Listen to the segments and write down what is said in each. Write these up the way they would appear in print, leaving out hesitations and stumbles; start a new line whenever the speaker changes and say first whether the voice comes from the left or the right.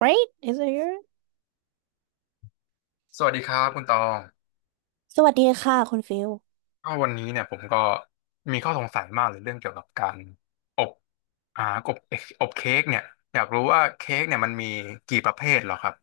right: Right? Is it here
left: สวัสดีครับคุณตอง
right: สวัสดีค่ะคุณฟิล
left: ก็วันนี้เนี่ยผมก็มีข้อสงสัยมากเลยเรื่องเกี่ยวกับการอบอ่าอบอบเค้กเนี่ยอยากรู้ว่าเค้กเนี่ยมันมีกี่ประเภทเหรอครับ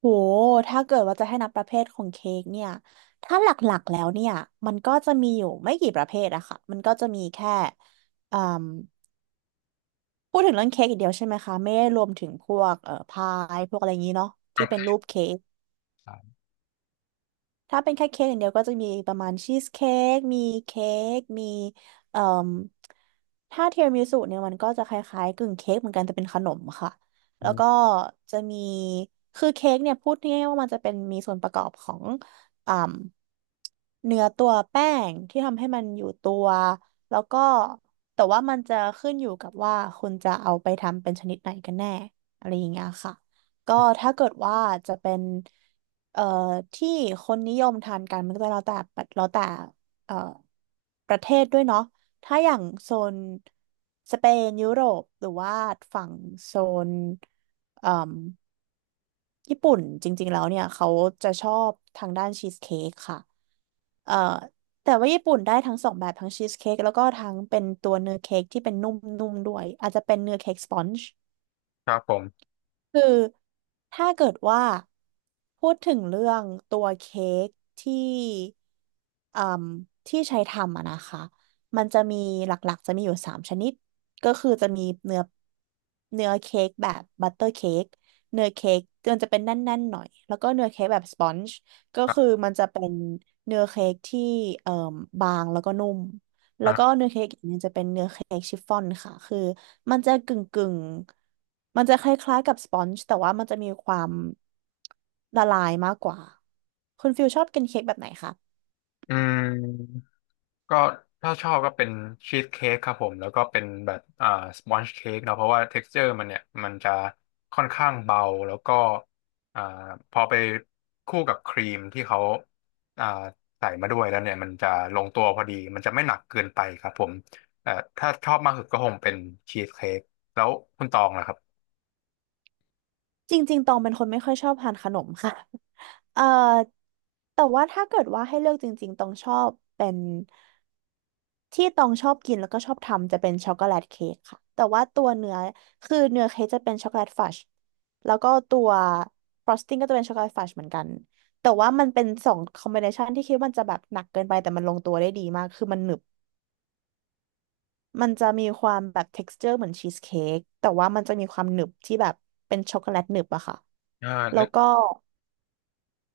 right: โหถ้าเกิดว่าจะให้นับประเภทของเค้กเนี่ย ถ้าหลักๆแล้วเนี่ย มันก็จะมีอยู่ไม่กี่ประเภทอะค่ะมันก็จะมีแค่อืมพูดถึงเรื่องเค้กอีกเดียวใช่ไหมคะ ไม่ได้รวมถึงพวกพายพวกอะไรอย่างนี้เนาะที่
left: ค
right: เป็นรูปเค้ก
left: รับ
right: ถ้าเป็นแค่เค้กอย่างเดียวก็จะมีประมาณชีสเค้กมีเค้กมีเอ่มถ้าเทียรามิสุเนี่ยมันก็จะคล้ายๆกึ่งเค้กเหมือนกันแต่เป็นขนมค่ะแล้วก็จะมีคือเค้กเนี่ยพูดง่ายๆว่ามันจะเป็นมีส่วนประกอบของอ่มเนื้อตัวแป้งที่ทำให้มันอยู่ตัวแล้วก็แต่ว่ามันจะขึ้นอยู่กับว่าคุณจะเอาไปทำเป็นชนิดไหนกันแน่อะไรอย่างเงี้ยค่ะก็ถ้าเกิดว่าจะเป็น เอ่อที่คนนิยมทานกันมันก็จะแล้วแต่แล้วแต่เอ่อประเทศด้วยเนาะถ้าอย่างโซนสเปนยุโรปหรือว่าฝั่งโซนเอ่มญี่ปุ่นจริงๆแล้วเนี่ยเขาจะชอบทางด้านชีสเค้กค่ะเอ่อแต่ว่าญี่ปุ่นได้ทั้งสองแบบทั้งชีสเค้กแล้วก็ทั้งเป็นตัวเนื้อเค้กที่เป็นนุ่มๆด้วยอาจจะเป็นเนื้อเค้กสปอนจ์
left: ครับผม
right: คือถ้าเกิดว่าพูดถึงเรื่องตัวเค้กที่อืมที่ใช้ทำอะนะคะมันจะมีหลักๆจะมีอยู่สามชนิดก็คือจะมีเนื้อเนื้อเค้กแบบบัตเตอร์เค้กเนื้อเค้กมันจะเป็นแน่นๆหน่อยแล้วก็เนื้อเค้กแบบสปอนจ์ก็
left: ครั
right: คือ
left: บ
right: มันจะเป็นเนื้อเค้กที่เอ่มบางแล้วก็นุ่ม แล้ว
left: อ่ะ
right: ก็เนื้อเค้กอีกเนี่ยจะเป็นเนื้อเค้กชิฟฟ่อนค่ะคือมันจะกึ่งกึ่งมันจะคล้ายๆกับสปอนจ์แต่ว่ามันจะมีความละลายมากกว่าคุณฟิลชอบกินเค้กแบบไหนคะ
left: อืม ก็ถ้าชอบก็เป็นชีสเค้กครับผมแล้วก็เป็นแบบสปอนจ์เค้กเนาะเพราะว่าเท็กซ์เจอร์มันเนี่ยมันจะค่อนข้างเบาแล้วก็อ่าพอไปคู่กับครีมที่เขาอ่าใส่มาด้วยแล้วเนี่ยมันจะลงตัวพอดีมันจะไม่หนักเกินไปครับผมถ้าชอบมากสุดก็คงเป็นชีสเค้กแล้วคุณตองล่ะครับ
right: จริงๆตองเป็นคนไม่ค่อยชอบทานขนมค่ะ เอ่อแต่ว่าถ้าเกิดว่าให้เลือกจริงๆต้องชอบเป็น ที่ตองชอบกินแล้วก็ชอบทำจะเป็นช็อกโกแลตเค้กค่ะแต่ว่าตัวเนื้อคือเนื้อเค้กจะเป็นช็อกโกแลตฟัชแล้วก็ตัวฟรอสติ้งก็จะเป็นช็อกโกแลตฟัชเหมือนกันแต่ว่ามันเป็นสองคอมบิเนชันที่คิดว่ามันจะแบบหนักเกินไปแต่มันลงตัวได้ดีมากคือมันหนึบมันจะมีความแบบ texture เหมือนชีสเค้กแต่ว่ามันจะมีความหนึบที่แบบเป็นช็อกโกแลตหนึบอะค่ะ
left: อ่า
right: แล้
left: นึ
right: ว
left: ก
right: ก็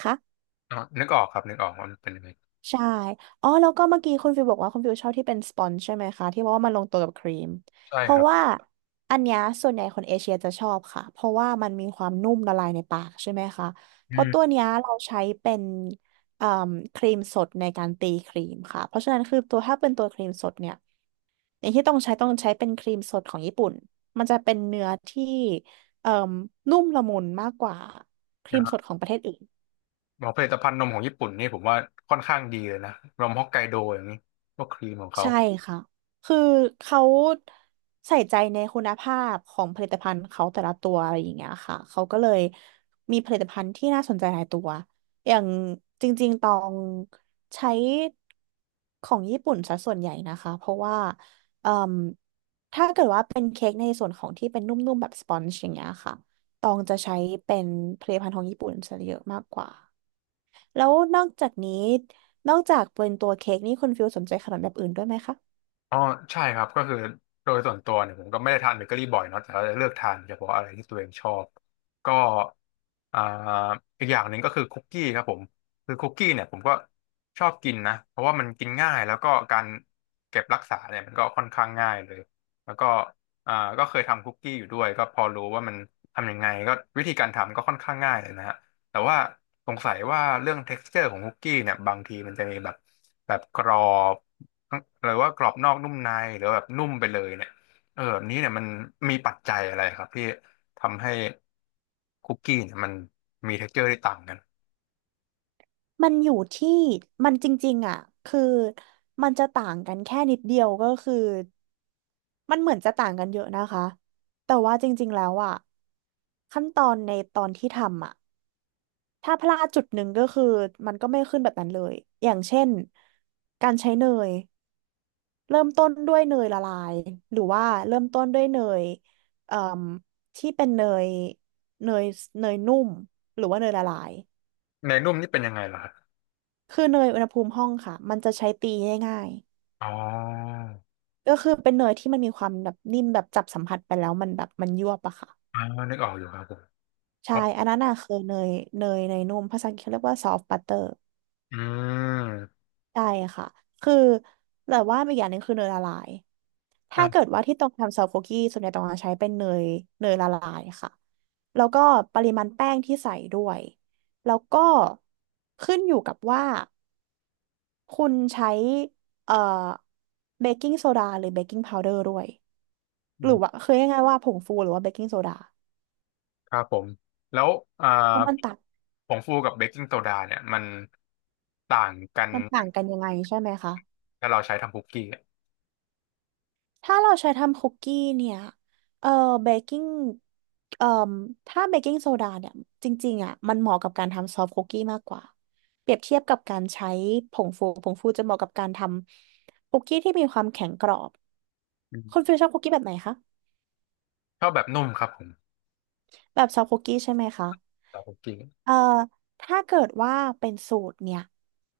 right: ค่ะ
left: อ๋อนึกออกครับนึกออกว่ามันเป็นยังไง
right: ใช่อ๋อแล้วก็เมื่อกี้คุณฟิวบอกว่าคุณฟิวชอบที่เป็นสปอนจ์ใช่ไหมคะที่ว่ามันลงตัวกับครีม
left: ใช่
right: เพ
left: ค
right: ราะ
left: รับ
right: ว่าอันเนี้ยส่วนใหญ่คนเอเชียจะชอบค่ะเพราะว่ามันมีความนุ่มละลายในปากใช่ไหมคะ
left: อื
right: เพราะ
left: ม
right: ตัวเนี้ยเราใช้เป็นเอ่มครีมสดในการตีครีมค่ะเพราะฉะนั้นคือตัวถ้าเป็นตัวครีมสดเนี่ยอย่างที่ต้องใช้ต้องใช้เป็นครีมสดของญี่ปุ่นมันจะเป็นเนื้อที่เอ่มนุ่มละมุนมากกว่าครีมสดของประเทศอื่น
left: ของผลิตภัณฑ์นมของญี่ปุ่นนี่ผมว่าค่อนข้างดีเลยนะนมฮอกไกโดอย่างนี้พวกครีมของเขา
right: ใช่ค่ะ คือเขาใส่ใจในคุณภาพของผลิตภัณฑ์เขาแต่ละตัวอะไรอย่างเงี้ยค่ะ เขาก็เลยมีผลิตภัณฑ์ที่น่าสนใจหลายตัว อย่างจริงๆตองใช้ของญี่ปุ่นซะส่วนใหญ่นะคะ เพราะว่าเอ่มถ้าเกิดว่าเป็นเค้กในส่วนของที่เป็นนุ่มๆแบบสปอนจ์อย่างเงี้ยค่ะตองจะใช้เป็นผลิตภัณฑ์ของญี่ปุ่นซะเยอะมากกว่า แล้วนอกจากนี้นอกจากเป็นตัวเค้กนี่คุณฟิลสนใจขนมแบบอื่นด้วยไหมคะ
left: อ๋อใช่ครับก็คือโดยส่วนตัวเนี่ยผมก็ไม่ได้ทานเบเกอรี่บ่อยเนาะแต่ก็จะเลือกทานเฉพาะอะไรที่ตัวเองชอบก็อ่าอีกอย่างหนึ่งก็คือคุกกี้ครับผมคือคุกกี้เนี่ยผมก็ชอบกินนะเพราะว่ามันกินง่ายแล้วก็การเก็บรักษาเนี่ยมันก็ค่อนข้างง่ายเลยแล้วก็ก็เคยทำคุกกี้อยู่ด้วยก็พอรู้ว่ามันทำยังไงก็วิธีการทำก็ค่อนข้างง่ายเลยนะฮะแต่ว่าสงสัยว่าเรื่อง texture ของคุกกี้เนี่ยบางทีมันจะมีแบบกรอบ หรือว่ากรอบนอกนุ่มในหรือแบบนุ่มไปเลยเนี่ยเออแบบนี้เนี่ยมันมีปัจจัยอะไรครับที่ทำให้คุกกี้เนี่ยมันมี texture ที่ต่างกัน
right: มันอยู่ที่มันจริงๆอ่ะคือมันจะต่างกันแค่นิดเดียวก็คือมันเหมือนจะต่างกันเยอะนะคะแต่ว่าจริงๆแล้วอ่ะขั้นตอนในตอนที่ทำอ่ะถ้าพลาดจุดหนึ่งก็คือมันก็ไม่ขึ้นแบบนั้นเลยอย่างเช่นการใช้เนยเริ่มต้นด้วยเนยละลายหรือว่าเริ่มต้นด้วยเนยเอ่มที่เป็นเนยเนยเนยนุ่มหรือว่าเนยละลาย
left: เนยนุ่มนี่เป็นยังไงเหรอครับ
right: คือเนยอุณหภูมิห้องค่ะมันจะใช้ตีง่าย
left: อ๋อ
right: ก็คือเป็นเนยที่มันมีความแบบนิ่มแบบจับสัมผัสไปแล้วมันแบบมันยวบอะค่ะ
left: อ่านึกออกอยู่ครับผม
right: ใช่
left: อ๋อ
right: อันนั้นน่ะคือเนยเนยนุ่มภาษาอังกฤษเขาเรียกว่าซอฟต์บัตเตอร์
left: อืม
right: ใช่ค่ะคือแต่ว่าอีกอย่างหนึ่งคือเนยละลายถ้าเกิด
left: อ่ะ
right: ว่าที่ต้องทำซอฟต์คุกกี้ส่วนใหญ่ต้องใช้เป็นเนยเนยละลายค่ะแล้วก็ปริมาณแป้งที่ใส่ด้วยแล้วก็ขึ้นอยู่กับว่าคุณใช้เอ่อเบกกิ้งโซดาหรือเบกกิ้งพาวเดอร์ด้วยหรือว่าคือยังไงว่าผงฟูหรือว่าเบกกิ้งโซดา
left: ครับผมแล้วอ่า
right: เพราะ
left: ผงฟูกับเบกกิ้งโซดาเนี่ยมันต่างกัน
right: มันต่างกันยังไงใช่ไหมคะ
left: ถ้าเราใช้ทำคุกกี้อะ
right: ถ้าเราใช้ทำคุกกี้เนี่ยเอ่อเบกกิ้งเอ่อถ้าเบกกิ้งโซดาเนี่ยจริงๆอ่ะมันเหมาะกับการทำซอฟต์คุกกี้มากกว่าเปรียบเทียบกับการใช้ผงฟูผงฟูจะเหมาะกับการทำคุกกี้ที่มีความแข็งกรอบ
left: อื
right: คุณ
left: ม
right: ฟิลชอบคุกกี้แบบไหนคะ
left: ชอบแบบนุ่มครับผม
right: แบบซอฟต์คุกกี้ใช่ไหมคะ
left: แต่คุกกี้
right: เอ่อถ้าเกิดว่าเป็นสูตรเนี่ย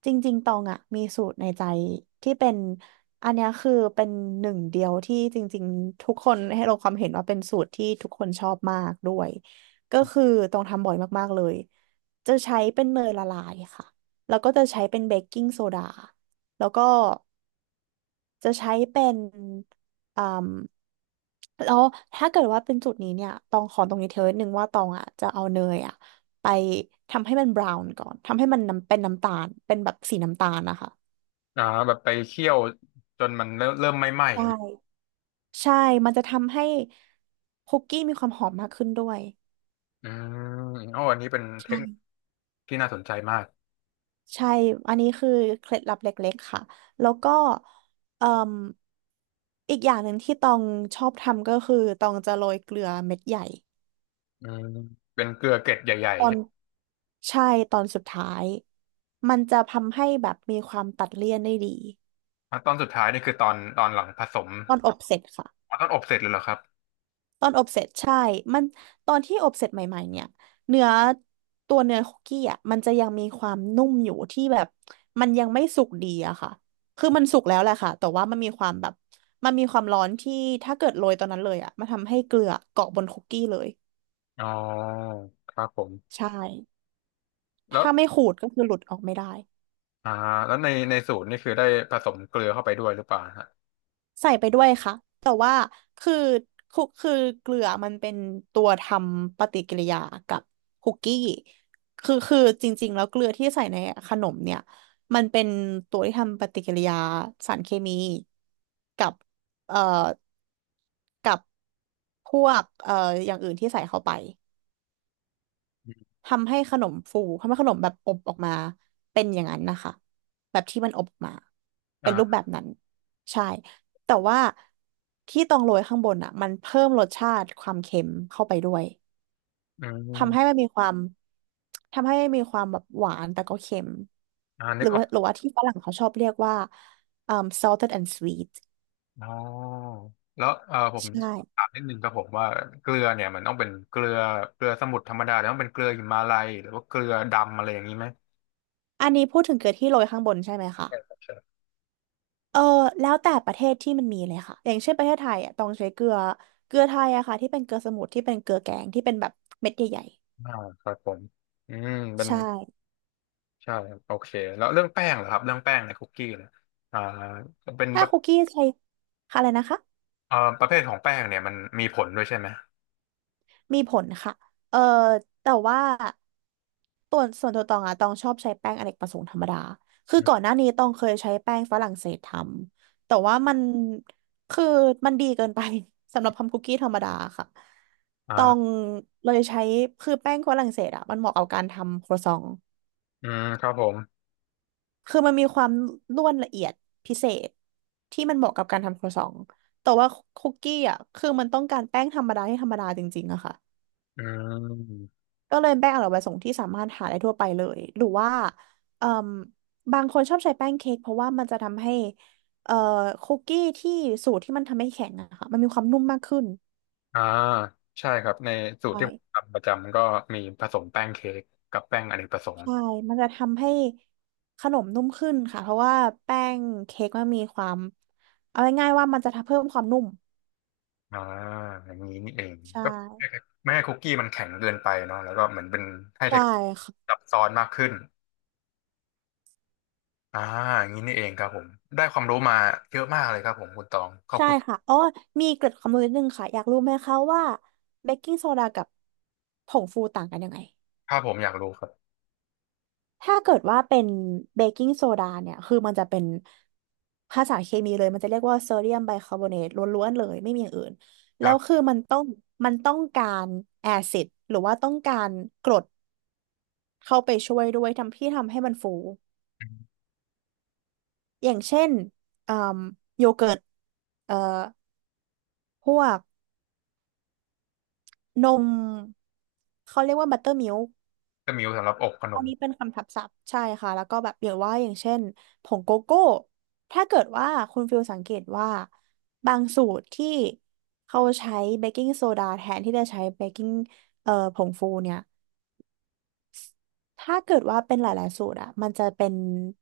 right: จริงๆตองอ่ะมีสูตรในใจที่เป็นอันเนี้ยคือเป็นหนึ่งเดียวที่จริงๆทุกคนให้เราความเห็นว่าเป็นสูตรที่ทุกคนชอบมากด้วย ก็คือตองทำบ่อยมากๆเลย จะใช้เป็นเนยละลายค่ะ แล้วก็จะใช้เป็นเบกกิ้งโซดาแล้วก็ จะใช้เป็นอ่มแล้วถ้าเกิดว่าเป็นจุดนี้เนี่ย ตองขอตรงนี้เธอหนึ่งว่าตองอ่ะจะเอาเนยอ่ะไปทำให้มันบราวน์ก่อน ทำให้มันน้ำเป็นน้ำตาล เป็นแบบสีน้ำตาลนะคะ
left: อ่าแบบไปเคี่ยวจนมันเริ่มไหม้
right: ใช่
left: ๆ
right: ใช่ มันจะทำให้คุกกี้มีความหอมมากขึ้นด้วย
left: อืมโอ้อันนี้เป็นเทคนิค
right: ใช่
left: ที่น่าสนใจมาก
right: ใช่ อันนี้คือเคล็ดลับเล็กๆค่ะ แล้วก็เอ่มอีกอย่างหนึ่งที่ตองชอบทำก็คือตองจะโรยเกลือเม็ดใหญ่
left: อืมเป็นเกลือเกล็ดใหญ่
right: ตอ
left: ๆใช่
right: น
left: ไหม
right: ใช่ตอนสุดท้ายมันจะทำให้แบบมีความตัดเลี่ยนได้ดี
left: อ่ะตอนสุดท้ายนี่คือตอนหลังผสม
right: ตอนอบเสร็จค่ะ
left: อ๋อตอนอบเสร็จเลยเหรอครับ
right: ตอนอบเสร็จใช่มันตอนที่อบเสร็จใหม่ๆเนี่ยเนื้อตัวเนื้อคุกกี้อ่ะมันจะยังมีความนุ่มอยู่ที่แบบมันยังไม่สุกดีอะค่ะคือมันสุกแล้วแหละค่ะแต่ว่ามันมีความแบบมันมีความร้อนที่ถ้าเกิดโรยตอนนั้นเลยอ่ะมันทำให้เกลือเกาะบนคุกกี้เลย
left: อ๋อครับผม
right: ใช่
left: แล้ว
right: ถ้าไม่ขูดก็คือหลุดออกไม่ได้
left: อ่าในสูตรนี่คือได้ผสมเกลือเข้าไปด้วยหรือเปล่าฮะ
right: ใส่ไปด้วยค่ะแต่ว่าคือคุกคือเกลือมันเป็นตัวทำปฏิกิริยากับคุกกี้คือจริงๆแล้วเกลือที่ใส่ในขนมเนี่ยมันเป็นตัวที่ทำปฏิกิริยาสารเคมีกับเอ่อกับพวกอย่างอื่นที่ใส่เข้าไป ทำให้ขนมฟู ทำให้ขนมแบบอบออกมาเป็นอย่างนั้นนะคะแบบที่มันอบออกมาเป็นรูปแบ
left: อ่า
right: บนั้นใช่ แต่ว่าที่ตองโรยข้างบนอ่ะมันเพิ่มรสชาติความเค็มเข้าไปด้วย
left: อืม
right: ทำให้มันมีความทำให้มีความแบบหวานแต่ก็เค็ม
left: นึกออก
right: หรือว่าที่ฝรั่งเขาชอบเรียกว่าเอ่อ salted and sweet
left: อ๋อแล้วเออผม
right: ใช่
left: ถามนิดนึงครับผมว่าเกลือเนี่ยมันต้องเป็นเกลือสมุทรธรรมดาหรือต้องเป็นเกลือหิมาลัยหรือว่าเกลือดำอะไรอย่างนี้ไหม
right: อันนี้พูดถึงเกลือที่โรยข้างบนใช่ไหมคะ
left: ใช่ครับใช่
right: เออแล้วแต่ประเทศที่มันมีเลยค่ะอย่างเช่นประเทศไทยอ่ะต้องใช้เกลือเกลือไทยอะค่ะที่เป็นเกลือสมุทรที่เป็นเกลือแกงที่เป็นแบบเม็ดใหญ่
left: อ่าครับผมอืมเป็
right: ๆ
left: น
right: ใช่
left: ใช่ครับโอเคแล้วเรื่องแป้งเหรอครับเรื่องแป้งในคุกกี้เนี่ยอ่าเป็น
right: ถ้าคุกกี้ใช้ค่ะอะไรนะคะ
left: ประเภทของแป้งเนี่ยมันมีผลด้วยใช่ไหม
right: มีผลค่ะเออแต่ว่าตัวส่วนตัวตองอะตองชอบใช้แป้งอเนกประสงค์ธรรมดาคือก่อนหน้านี้ตองเคยใช้แป้งฝรั่งเศสทำแต่ว่ามันคือมันดีเกินไป สำหรับทำคุกกี้ธรรมดาค่ะ
left: อ่
right: ตอง
left: า
right: เลยใช้คือแป้งฝรั่งเศสอะมันเหมาะกับการทำครัวซอง
left: อืมครับผม
right: คือมันมีความร่วนละเอียดพิเศษที่มันเหมาะกับการทำครัวซองแต่ว่าคุกกี้อ่ะคือมันต้องการแป้งธรรมดาให้ธรรมดาจริงๆอะค่ะ
left: อืม
right: ก็เลยแป้งอร่อยประสงค์ที่สามารถหาได้ทั่วไปเลยหรือว่าเอ่มบางคนชอบใช้แป้งเค้กเพราะว่ามันจะทำให้เอ่อคุกกี้ที่สูตรที่มันทำให้แข็งอะค่ะมันมีความนุ่มมากขึ้น
left: อ่าใช่ครับในสูตร
right: ใช่
left: ที่ผมทำประจำก็มีผสมแป้งเค้กกับแป้งอเนกประสงค์
right: ใช่มันจะทำให้ขนมนุ่มขึ้นค่ะเพราะว่าแป้งเค้กมันมีความเอาง่ายๆว่ามันจะทำเพิ่มความนุ่ม
left: อ่าอย่างนี้นี่เอง
right: ใช่
left: ก็ไม่ให้คุกกี้มันแข็งเกินไปเนาะแล้วก็เหมือนเป็นให้เท
right: ใช่
left: ค
right: ค่ะ
left: ซับซ้อนมากขึ้นอ่าอย่างนี้นี่เองครับผมได้ความรู้มาเยอะมากเลยครับผมคุณตองขอบ
right: ใช่
left: คุณ
right: ค่ะอ๋อมีเกร็ดความรู้นิดนึงค่ะอยากรู้ไหมคะว่าเบกกิ้งโซดากับผงฟูต่างกันยังไง
left: ถ้าผมอยากรู้ครับ
right: ถ้าเกิดว่าเป็นเบกกิ้งโซดาเนี่ยคือมันจะเป็นภาษาเคมีเลยมันจะเรียกว่าโซเดียมไบคาร์บอเนตล้วนๆเลยไม่มีอย่างอื่น
left: ค
right: แล้
left: รั
right: วคือ
left: บ
right: มันต้องการแอซิดหรือว่าต้องการกรดเข้าไปช่วยด้วยทำที่ทำให้มันฟูอย่างเช่นเอ่มโยเกิร์ตเอ่อพวก นมเขาเรียกว่าบัตเตอร์มิลค์
left: ก็มิวสำหรับอกขน
right: อัน
left: ม
right: นี้เป็นคำทับศัพท์ใช่ค่ะแล้วก็แบบอย่างว่าอย่างเช่นผงโกโก้ถ้าเกิดว่าคุณฟิลสังเกตว่าบางสูตรที่เขาใช้เบกกิ้งโซดาแทนที่จะใช้เบกกิ้งผงฟูเนี่ยถ้าเกิดว่าเป็นหลายๆสูตรอะมันจะเป็น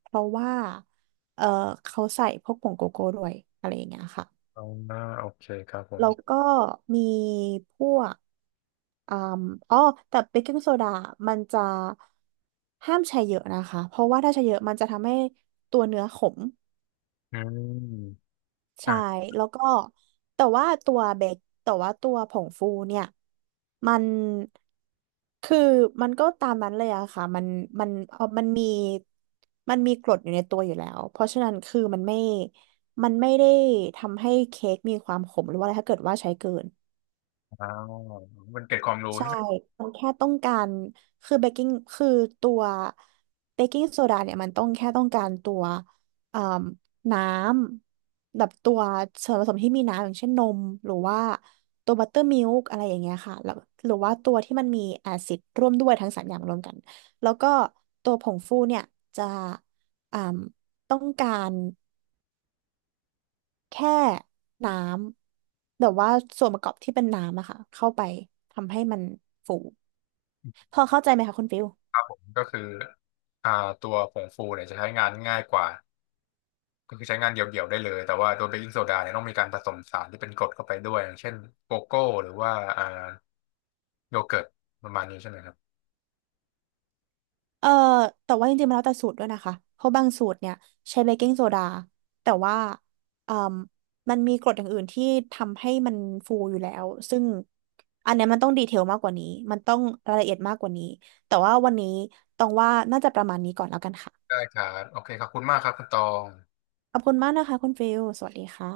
right: เพราะว่าเอ่อเขาใส่พวกผงโกโก้ด้วยอะไรอย่างเงี้ยค่ะ
left: อ๋อโอเคครับผ
right: แล้ว
left: ม
right: ก็มีพวกอ่มอ๋อแต่เบกกิ้งโซดามันจะห้ามใช้เยอะนะคะเพราะว่าถ้าใช้เยอะมันจะทำให้ตัวเนื้อขม
left: อืม
right: ใช่
left: อ่า
right: แล้วก็แต่ว่าตัวเบกแต่ว่าตัวผงฟูเนี่ยมันคือมันก็ตามนั้นเลยอะค่ะมันเอามันมีมันมีกรดอยู่ในตัวอยู่แล้วเพราะฉะนั้นคือมันไม่ได้ทำให้เค้กมีความขมหรือว่าอะไรถ้าเกิดว่าใช้เกิน
left: มันเกร็ดความรู้
right: ใช่
left: ที่นะ
right: มันแค่ต้องการ คือเบกกิ้งคือตัวเบกกิ้งโซดาเนี่ยมันต้องแค่ต้องการตัวเอ่มน้ำแบบตัวส่วนผสมที่มีน้ำอย่างเช่นนมหรือว่าตัวบัตเตอร์มิลค์อะไรอย่างเงี้ยค่ะแล้วหรือว่าตัวที่มันมีแอซิดร่วมด้วยทั้งสามอย่างรวมกัน แล้วก็ตัวผงฟูเนี่ยจะเอ่มต้องการ แค่น้ำแบบว่าส่วนประกอบที่เป็นน้ำอะค่ะเข้าไปทำให้มันฟูพอเข้าใจไหมคะคุณฟิล
left: ผมก็คืออ่าตัวผงฟูเนี่ยจะใช้งานง่ายกว่า ก็คือใช้งานเดี่ยวๆได้เลย แต่ว่าตัวเบกกิ้งโซดาเนี่ยต้องมีการผสมสารที่เป็นกรดเข้าไปด้วยอย่างเช่นโกโก้หรือว่าอ่าโยเกิร์ตประมาณนี้ใช่ไหมครับ
right: เอ่อแต่ว่าจริงๆมันแล้วแต่สูตรด้วยนะคะเพราะบางสูตรเนี่ยใช้เบกกิ้งโซดาแต่ว่าเอ่มมันมีกรดอย่างอื่นที่ทำให้มันฟูอยู่แล้วซึ่งอันเนี้ยมันต้องดีเทลมากกว่านี้มันต้องรายละเอียดมากกว่านี้แต่ว่าวันนี้ต้องว่าน่าจะประมาณนี้ก่อนแล้วกันค่ะ
left: ได้ครับโอเคขอบคุณมากครับคุณตอง
right: ขอบคุณมากนะคะคุณฟิลสวัสดีค่ะ